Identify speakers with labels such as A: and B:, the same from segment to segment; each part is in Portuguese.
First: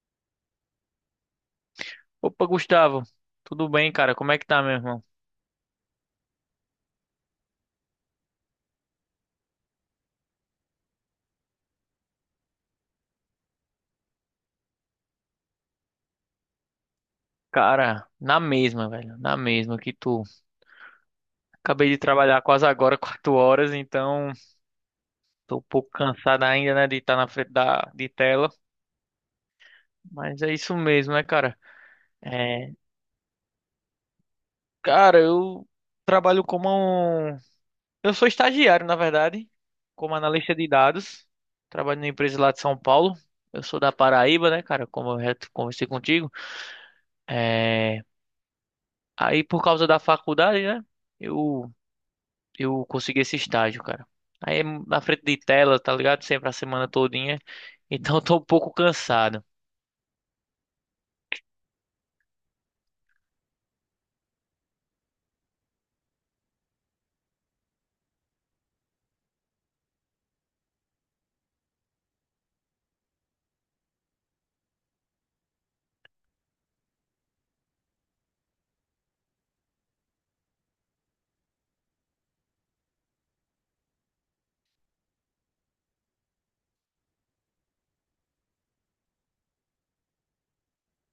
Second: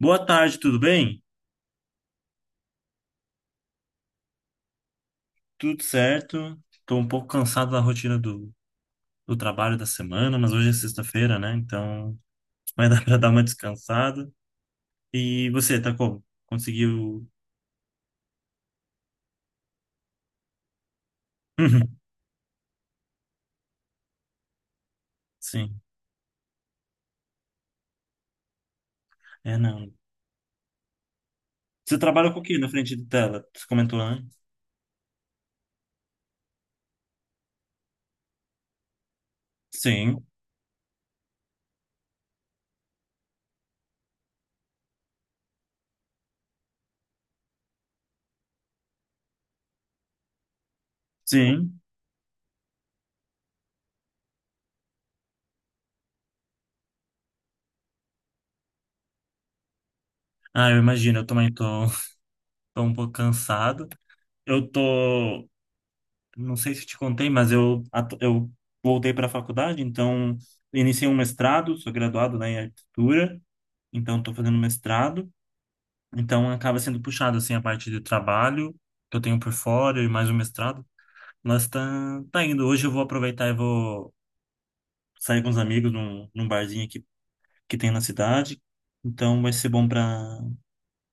A: Boa tarde, tudo bem?
B: Opa, Gustavo, tudo bem, cara? Como é que tá, meu irmão?
A: Tudo certo. Estou um pouco cansado da rotina do trabalho da semana, mas hoje é sexta-feira, né? Então vai dar para dar uma descansada. E você, tá como? Conseguiu?
B: Cara, na mesma, velho, na mesma que tu. Acabei
A: Uhum.
B: de trabalhar quase agora, 4 horas, então tô um
A: Sim.
B: pouco cansado ainda, né, de estar na frente da de tela,
A: É, não.
B: mas é isso mesmo, né, cara?
A: Você trabalha com o quê na
B: É,
A: frente de tela? Você comentou, né?
B: cara, eu trabalho como um. Eu sou estagiário, na verdade, como
A: Sim,
B: analista de dados. Trabalho numa empresa lá de São Paulo. Eu sou da Paraíba, né, cara? Como eu já conversei contigo. É... Aí, por causa da faculdade, né? Eu
A: sim.
B: eu consegui esse estágio, cara. Aí é na frente de tela, tá ligado? Sempre a semana todinha. Então eu tô um pouco cansado.
A: Ah, eu imagino, eu também tô, tô um pouco cansado. Eu tô, não sei se te contei, mas eu voltei para a faculdade, então iniciei um mestrado, sou graduado, né, em arquitetura. Então estou fazendo mestrado, então acaba sendo puxado assim a parte de trabalho que eu tenho por fora e mais o mestrado. Mas tá, tá indo. Hoje eu vou aproveitar e vou sair com os amigos num barzinho aqui que tem na cidade. Então vai ser bom para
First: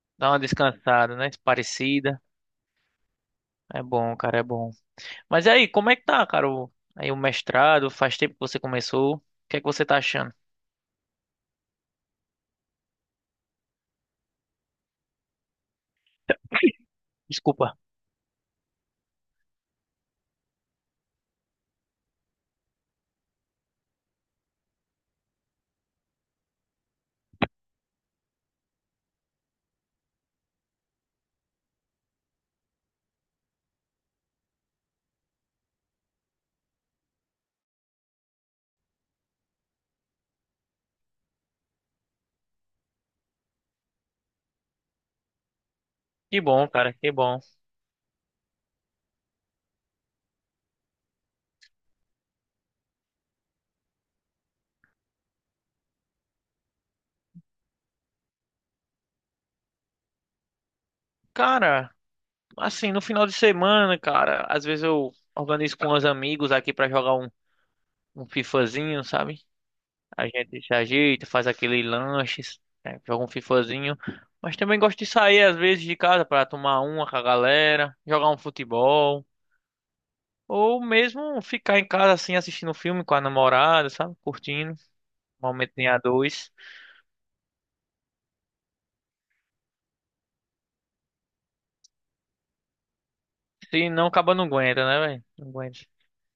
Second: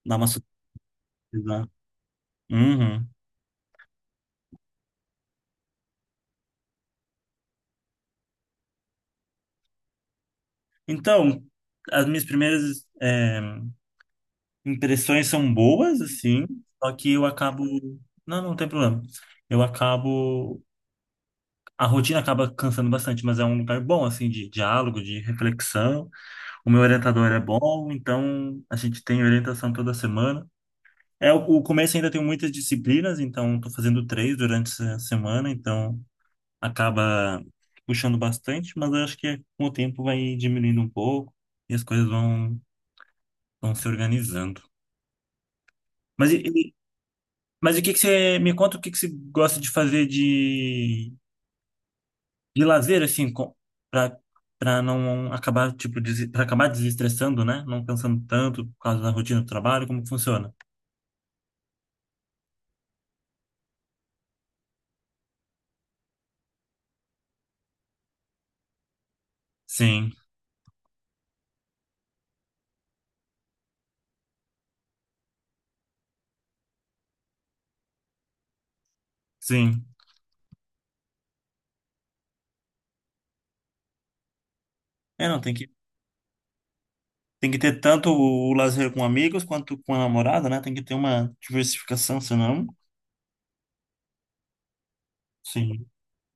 A: dar uma
B: Dá uma descansada, né?
A: socializada.
B: Parecida.
A: Uhum.
B: É bom, cara, é bom. Mas aí, como é que tá, cara? Aí o mestrado, faz tempo que você começou. O que é que você tá achando?
A: Então, as minhas primeiras impressões são boas, assim, só que eu acabo.
B: Desculpa.
A: Não, não tem problema. Eu acabo A rotina acaba cansando bastante, mas é um lugar bom, assim, de diálogo, de reflexão. O meu orientador é bom, então a gente tem orientação toda semana. É, o começo ainda tem muitas disciplinas, então estou fazendo três durante essa semana, então acaba puxando bastante, mas eu acho que com o tempo vai diminuindo um pouco e as coisas vão se organizando. Mas, e- e-
B: Que bom.
A: mas o que que você me conta, o que que você gosta de fazer de lazer, assim, pra, pra não acabar, tipo, pra acabar desestressando, né? Não pensando tanto por causa da rotina do trabalho, como que funciona.
B: Cara, assim, no final de semana, cara, às vezes eu organizo com os amigos aqui pra jogar um FIFAzinho, sabe?
A: Sim,
B: A gente se ajeita, faz aquele lanche, né, joga um fifazinho. Mas também gosto de sair às vezes de casa para tomar uma com a galera, jogar um futebol.
A: sim.
B: Ou mesmo ficar em casa assim assistindo um filme com a namorada, sabe? Curtindo.
A: É, não,
B: Momento em a dois.
A: tem que ter tanto o lazer com amigos quanto com a namorada, né? Tem que ter uma diversificação, senão.
B: Se não, acaba não aguenta, né, velho? Não aguenta.
A: Sim.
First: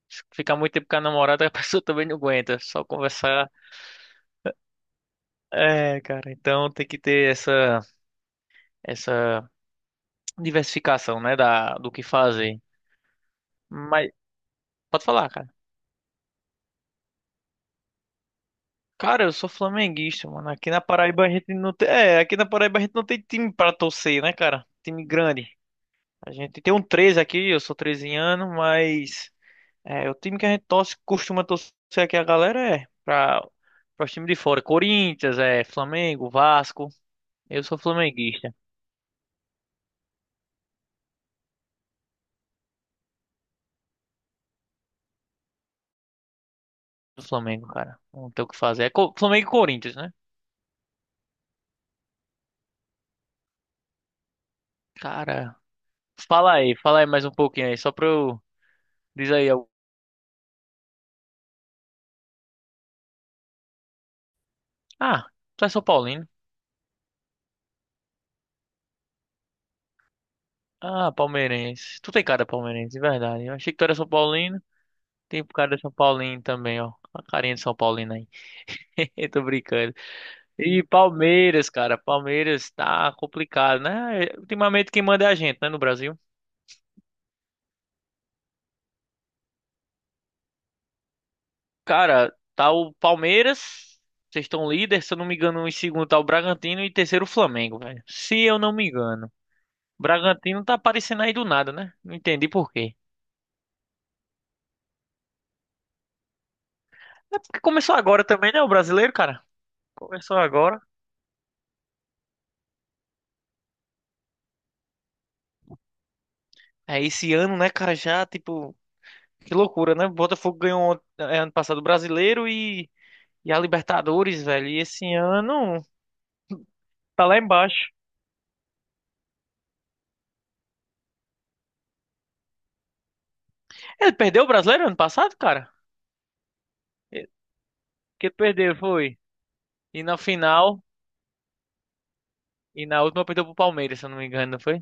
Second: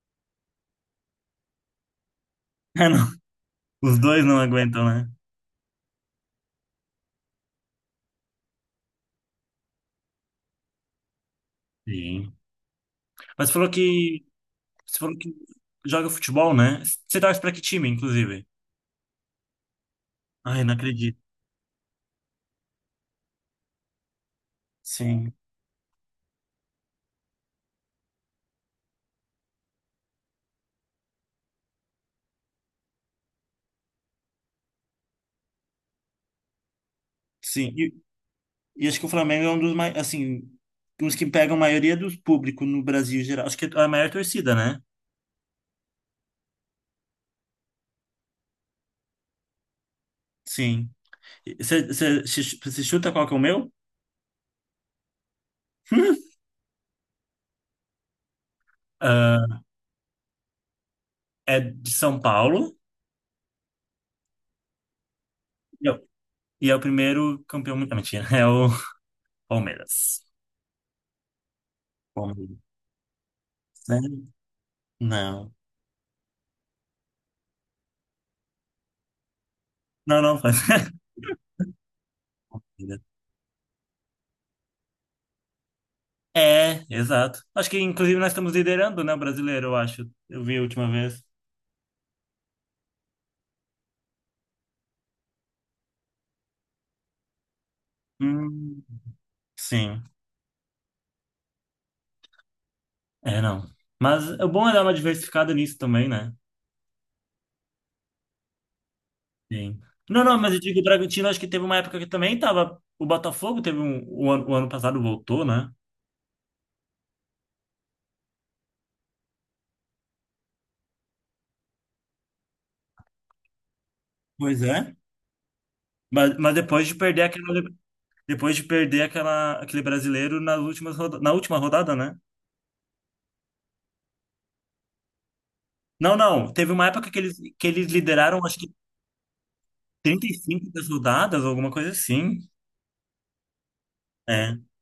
B: Se ficar muito tempo com a namorada, a pessoa também não aguenta. Só
A: É, não.
B: conversar.
A: Os dois não aguentam, né?
B: É, cara. Então tem que ter essa diversificação, né? Do que
A: Sim.
B: fazer.
A: Mas falou
B: Mas
A: que. Você
B: pode
A: falou
B: falar,
A: que
B: cara.
A: joga futebol, né? Você torce pra que time, inclusive?
B: Cara, eu sou flamenguista, mano.
A: Ai,
B: Aqui
A: não
B: na
A: acredito.
B: Paraíba a gente não tem. É, aqui na Paraíba a gente não tem time pra torcer, né, cara? Time
A: Sim,
B: grande. A gente tem um 13 aqui, eu sou 13 anos, mas. É, o time que a gente torce, costuma torcer aqui a galera é pra os times de fora. Corinthians, é, Flamengo, Vasco. Eu sou
A: sim.
B: flamenguista.
A: E acho que o Flamengo é um dos mais, assim, uns que pegam a maioria do público no Brasil em geral. Acho que é a maior torcida, né?
B: Do Flamengo, cara. Não tem o que fazer. É Flamengo e Corinthians, né?
A: Sim. Você chuta qual que é o meu?
B: Cara, fala aí mais um pouquinho aí, só pra eu. Diz aí
A: Ah,
B: algo.
A: é de São Paulo.
B: Ah, tu é São
A: E é o
B: Paulo.
A: e é o primeiro campeão. Não, mentira, é o Palmeiras.
B: Ah, palmeirense. Tu tem cara de
A: Palmeiras.
B: palmeirense, de verdade. Eu achei que tu era
A: Né?
B: São Paulino. Tem
A: Não.
B: cara de São Paulino também, ó. A carinha de São Paulino aí. Eu tô brincando.
A: Não, não faz.
B: E Palmeiras, cara. Palmeiras tá complicado, né? Ultimamente quem manda é a gente, né, no Brasil.
A: É, exato. Acho que inclusive nós estamos liderando, né, o brasileiro, eu acho. Eu vi a última vez.
B: Cara, tá o Palmeiras. Vocês estão líder, se eu não me engano, em segundo tá o Bragantino e em terceiro o Flamengo, velho. Se eu não
A: Hum,
B: me engano.
A: sim.
B: Bragantino tá aparecendo aí do nada, né? Não entendi por quê.
A: É, não. Mas o bom é dar uma diversificada nisso também, né?
B: É porque começou agora também, né, o brasileiro, cara?
A: Sim. Não,
B: Começou
A: não, Mas eu digo
B: agora.
A: o Bragantino, acho que teve uma época que também tava. O Botafogo teve um. O ano passado voltou, né?
B: É, esse ano, né, cara, já, tipo, que loucura, né? O Botafogo ganhou ano passado o Brasileiro e a Libertadores,
A: Pois
B: velho. E
A: é.
B: esse ano
A: Mas depois de perder
B: tá lá
A: aquela,
B: embaixo.
A: depois de perder aquela, aquele brasileiro nas na última rodada, né?
B: Ele perdeu o Brasileiro ano passado, cara?
A: Não, não. Teve uma época
B: E-
A: que eles
B: Que
A: lideraram, acho que
B: perdeu, foi. E na
A: 35
B: final,
A: das rodadas, alguma coisa assim.
B: e na última perdeu pro Palmeiras, se eu não me engano, não
A: É.
B: foi?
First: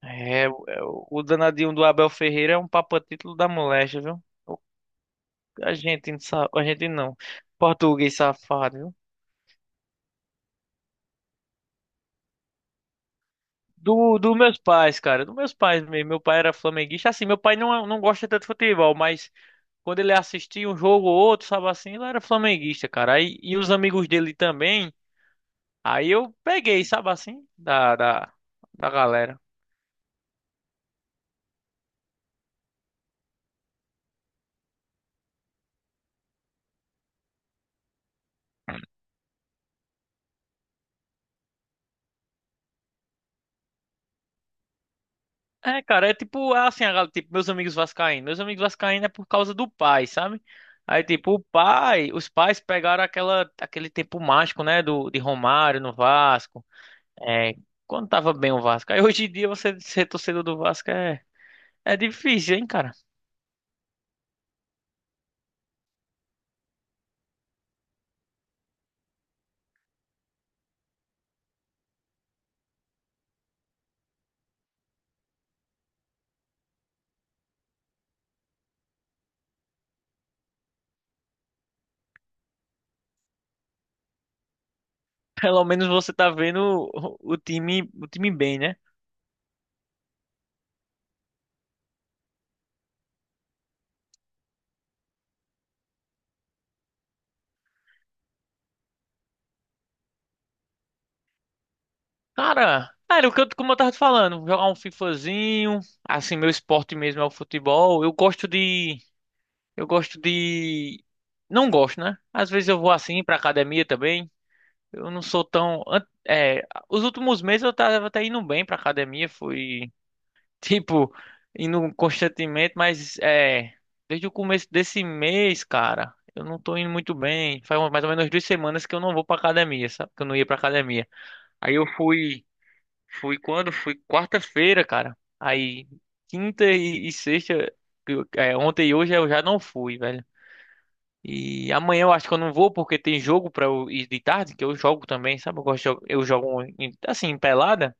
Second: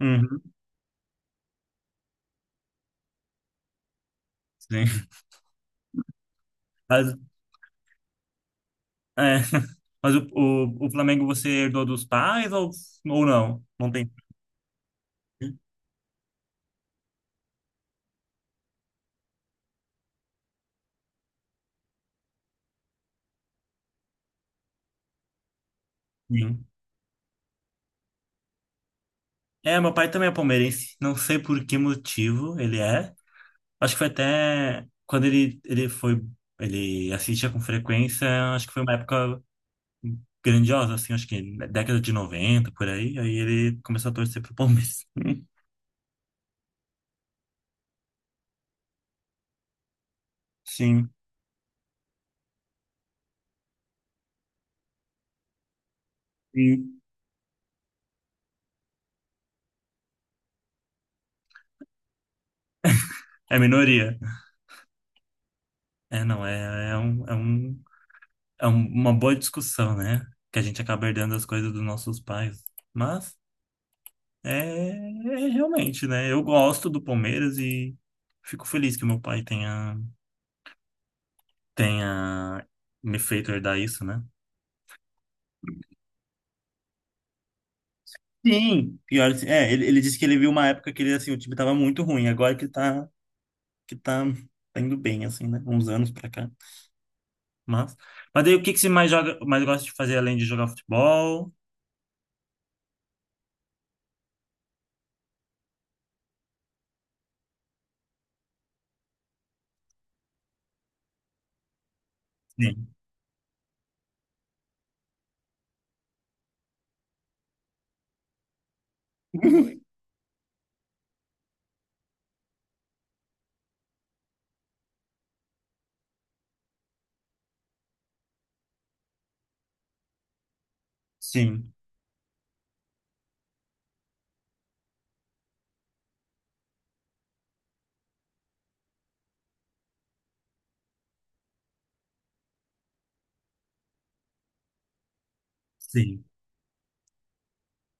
A: Uhum,
B: É. O danadinho do Abel Ferreira é um papa título da moléstia, viu?
A: sim.
B: A gente não sabe, a gente
A: Mas,
B: não. Português safado, viu?
A: é. Mas o Flamengo você herdou dos pais ou não? Não tem.
B: Do meus pais, cara. Dos meus pais mesmo. Meu pai era flamenguista. Assim, meu pai não, não gosta tanto de futebol, mas quando ele assistia um jogo ou outro, sabe assim, ele era flamenguista, cara. Aí, e os amigos dele também. Aí eu peguei, sabe assim, da galera.
A: É, meu pai também é palmeirense. Não sei por que motivo ele é. Acho que foi até quando ele, ele assistia com frequência, acho que foi uma época grandiosa, assim, acho que década de 90 por aí. Aí ele começou a torcer pro Palmeiras.
B: É, cara, é tipo, é assim, tipo, meus amigos vascaínos. Meus amigos vascaínos é por causa do pai, sabe? Aí,
A: Sim,
B: tipo, o pai, os pais pegaram aquele tempo mágico, né, de Romário no Vasco.
A: sim.
B: É, quando tava bem o Vasco. Aí hoje em dia você ser torcedor do Vasco é difícil, hein, cara?
A: É minoria. É, não, é um- uma boa discussão, né? Que a gente acaba herdando as coisas dos nossos pais. Mas é, é realmente, né? Eu gosto do Palmeiras e fico feliz que meu pai tenha. Tenha me feito herdar isso, né?
B: Pelo menos você tá vendo o time bem, né?
A: Sim, pior, assim, é, ele disse que ele viu uma época que ele, assim, o time tava muito ruim, agora que tá, tá indo bem, assim, né, uns anos pra cá. Mas, mas daí o que que você mais joga, mais gosta de fazer além de jogar futebol?
B: Cara, era o que eu, como eu tava te falando, jogar um FIFAzinho, assim, meu esporte mesmo é o futebol. Eu gosto de, não gosto, né? Às vezes eu
A: Sim,
B: vou assim pra academia também. Eu não sou tão, os últimos meses eu tava até indo bem pra academia, fui tipo, indo constantemente, mas é. Desde o começo desse mês, cara, eu não tô indo muito bem. Faz mais ou menos 2 semanas que eu não vou pra academia, sabe? Que eu não ia pra academia.
A: sim.
B: Aí eu fui. Fui quando? Fui quarta-feira, cara. Aí, quinta e sexta. Ontem e hoje eu já não fui, velho. E amanhã eu acho que eu não vou porque tem jogo pra eu ir de tarde, que eu jogo também, sabe? Eu gosto de, jo- eu
A: Sim,
B: jogo assim, em pelada.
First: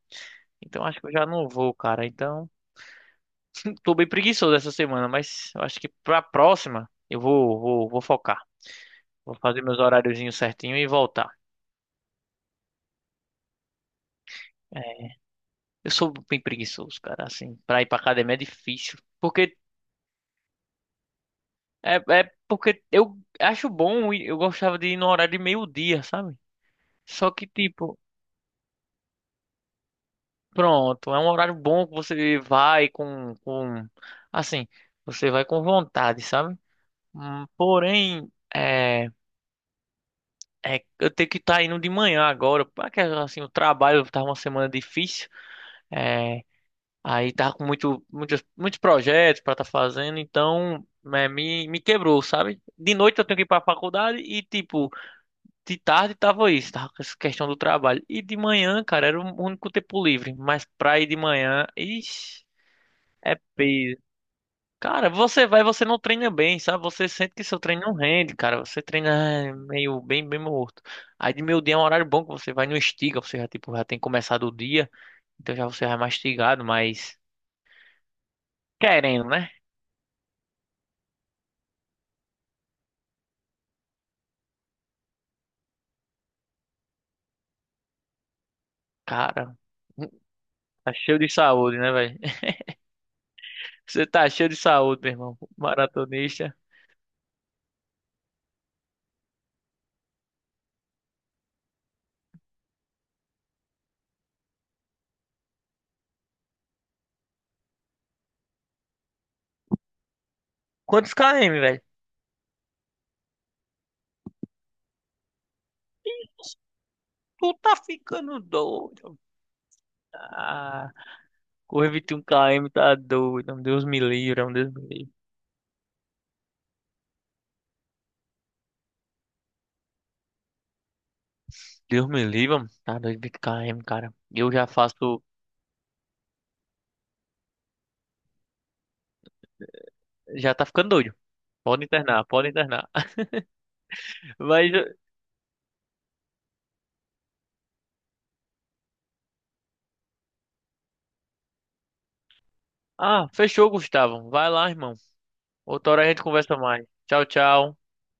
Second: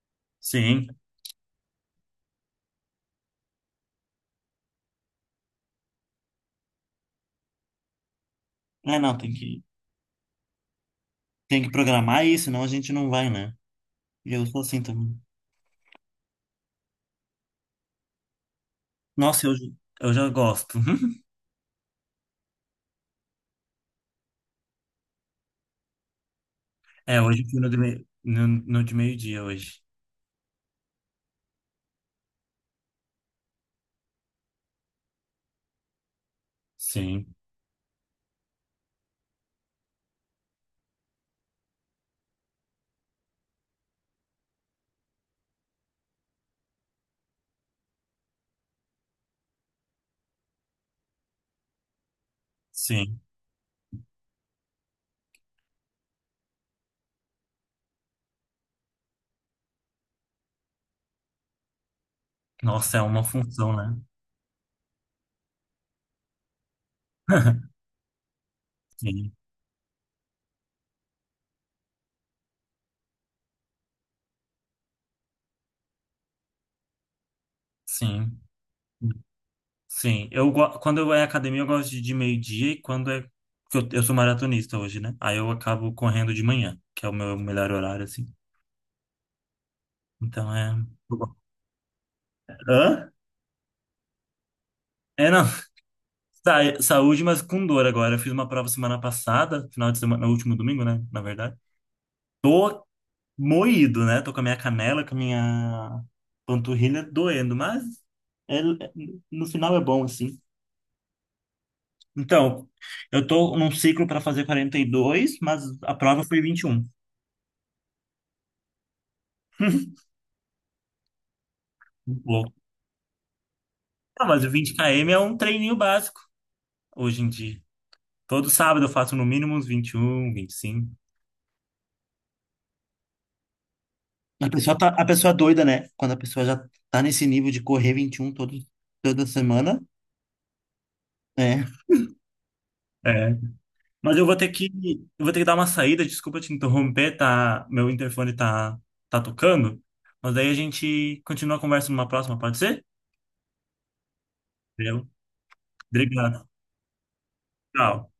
B: Então
A: sim.
B: acho que eu já não vou, cara. Então. Tô bem preguiçoso essa semana, mas eu acho que pra próxima eu vou focar.
A: É, não,
B: Vou fazer meus horáriozinhos certinho e voltar.
A: tem que programar isso, senão a gente não vai, né, e eu sou assim
B: É,
A: também.
B: eu sou bem preguiçoso, cara, assim, pra ir pra academia é difícil.
A: Nossa, eu,
B: Porque,
A: Eu já gosto.
B: é, é porque eu acho bom, e eu gostava de ir no horário de meio-dia, sabe?
A: É,
B: Só
A: hoje
B: que,
A: eu fui
B: tipo,
A: no de meio-dia hoje.
B: pronto, é um horário bom que você vai assim, você vai com vontade, sabe?
A: Sim,
B: Porém, é. É, eu tenho que estar indo de manhã agora, porque assim, o trabalho tá uma semana difícil, é, aí tá com muitos projetos para estar fazendo, então é, me quebrou, sabe? De noite
A: sim.
B: eu tenho que ir para a faculdade e, tipo, de tarde tava isso, tava com essa questão do trabalho. E de manhã, cara, era o único tempo livre, mas pra ir de manhã, ixi,
A: Nossa, é uma
B: é
A: função, né?
B: peso. Cara, você vai, você não treina bem, sabe? Você sente que seu treino não rende, cara. Você
A: Sim,
B: treina meio bem, bem morto. Aí de meio dia é um horário bom que você vai no estiga, você já tipo já tem começado o dia, então já você vai mastigado, mas
A: sim,
B: querendo, né?
A: sim. Quando eu é academia, eu gosto de meio-dia e quando é. Porque eu sou maratonista hoje, né? Aí eu acabo correndo de manhã, que é o meu melhor horário, assim.
B: Cara,
A: Então é.
B: tá
A: Eu
B: cheio de
A: gosto.
B: saúde, né, velho?
A: Hã?
B: Você tá cheio de saúde, meu
A: É,
B: irmão,
A: não.
B: maratonista.
A: Saúde, mas com dor agora. Eu fiz uma prova semana passada, final de semana, no último domingo, né? Na verdade. Tô moído, né? Tô com a minha canela, com a minha panturrilha doendo, mas é- é, no final é bom, assim.
B: Quantos km, velho?
A: Então, eu tô num ciclo para fazer 42, mas a prova foi 21.
B: Tu tá ficando doido. Ah, correr 21
A: Muito louco.
B: km tá doido. Deus me
A: Não,
B: livre,
A: mas
B: é
A: o
B: um
A: 20
B: Deus me
A: km
B: livre.
A: é um treininho básico hoje em dia. Todo sábado eu faço no mínimo uns 21, 25.
B: Deus me livre, mano. Tá doido, 20 km, cara.
A: A
B: Eu já
A: pessoa tá, a
B: faço.
A: pessoa é doida, né? Quando a pessoa já tá nesse nível de correr 21 toda semana,
B: Já tá ficando doido.
A: né?
B: Pode internar, pode internar.
A: É. Mas eu vou ter que,
B: Mas.
A: eu vou ter que dar uma saída, desculpa te interromper, tá? Meu interfone tá, tá tocando. Mas daí a gente continua a conversa numa próxima, pode ser?
B: Ah, fechou, Gustavo. Vai lá, irmão.
A: Entendeu?
B: Outra hora a gente
A: Obrigado.
B: conversa mais. Tchau, tchau.
A: Tchau.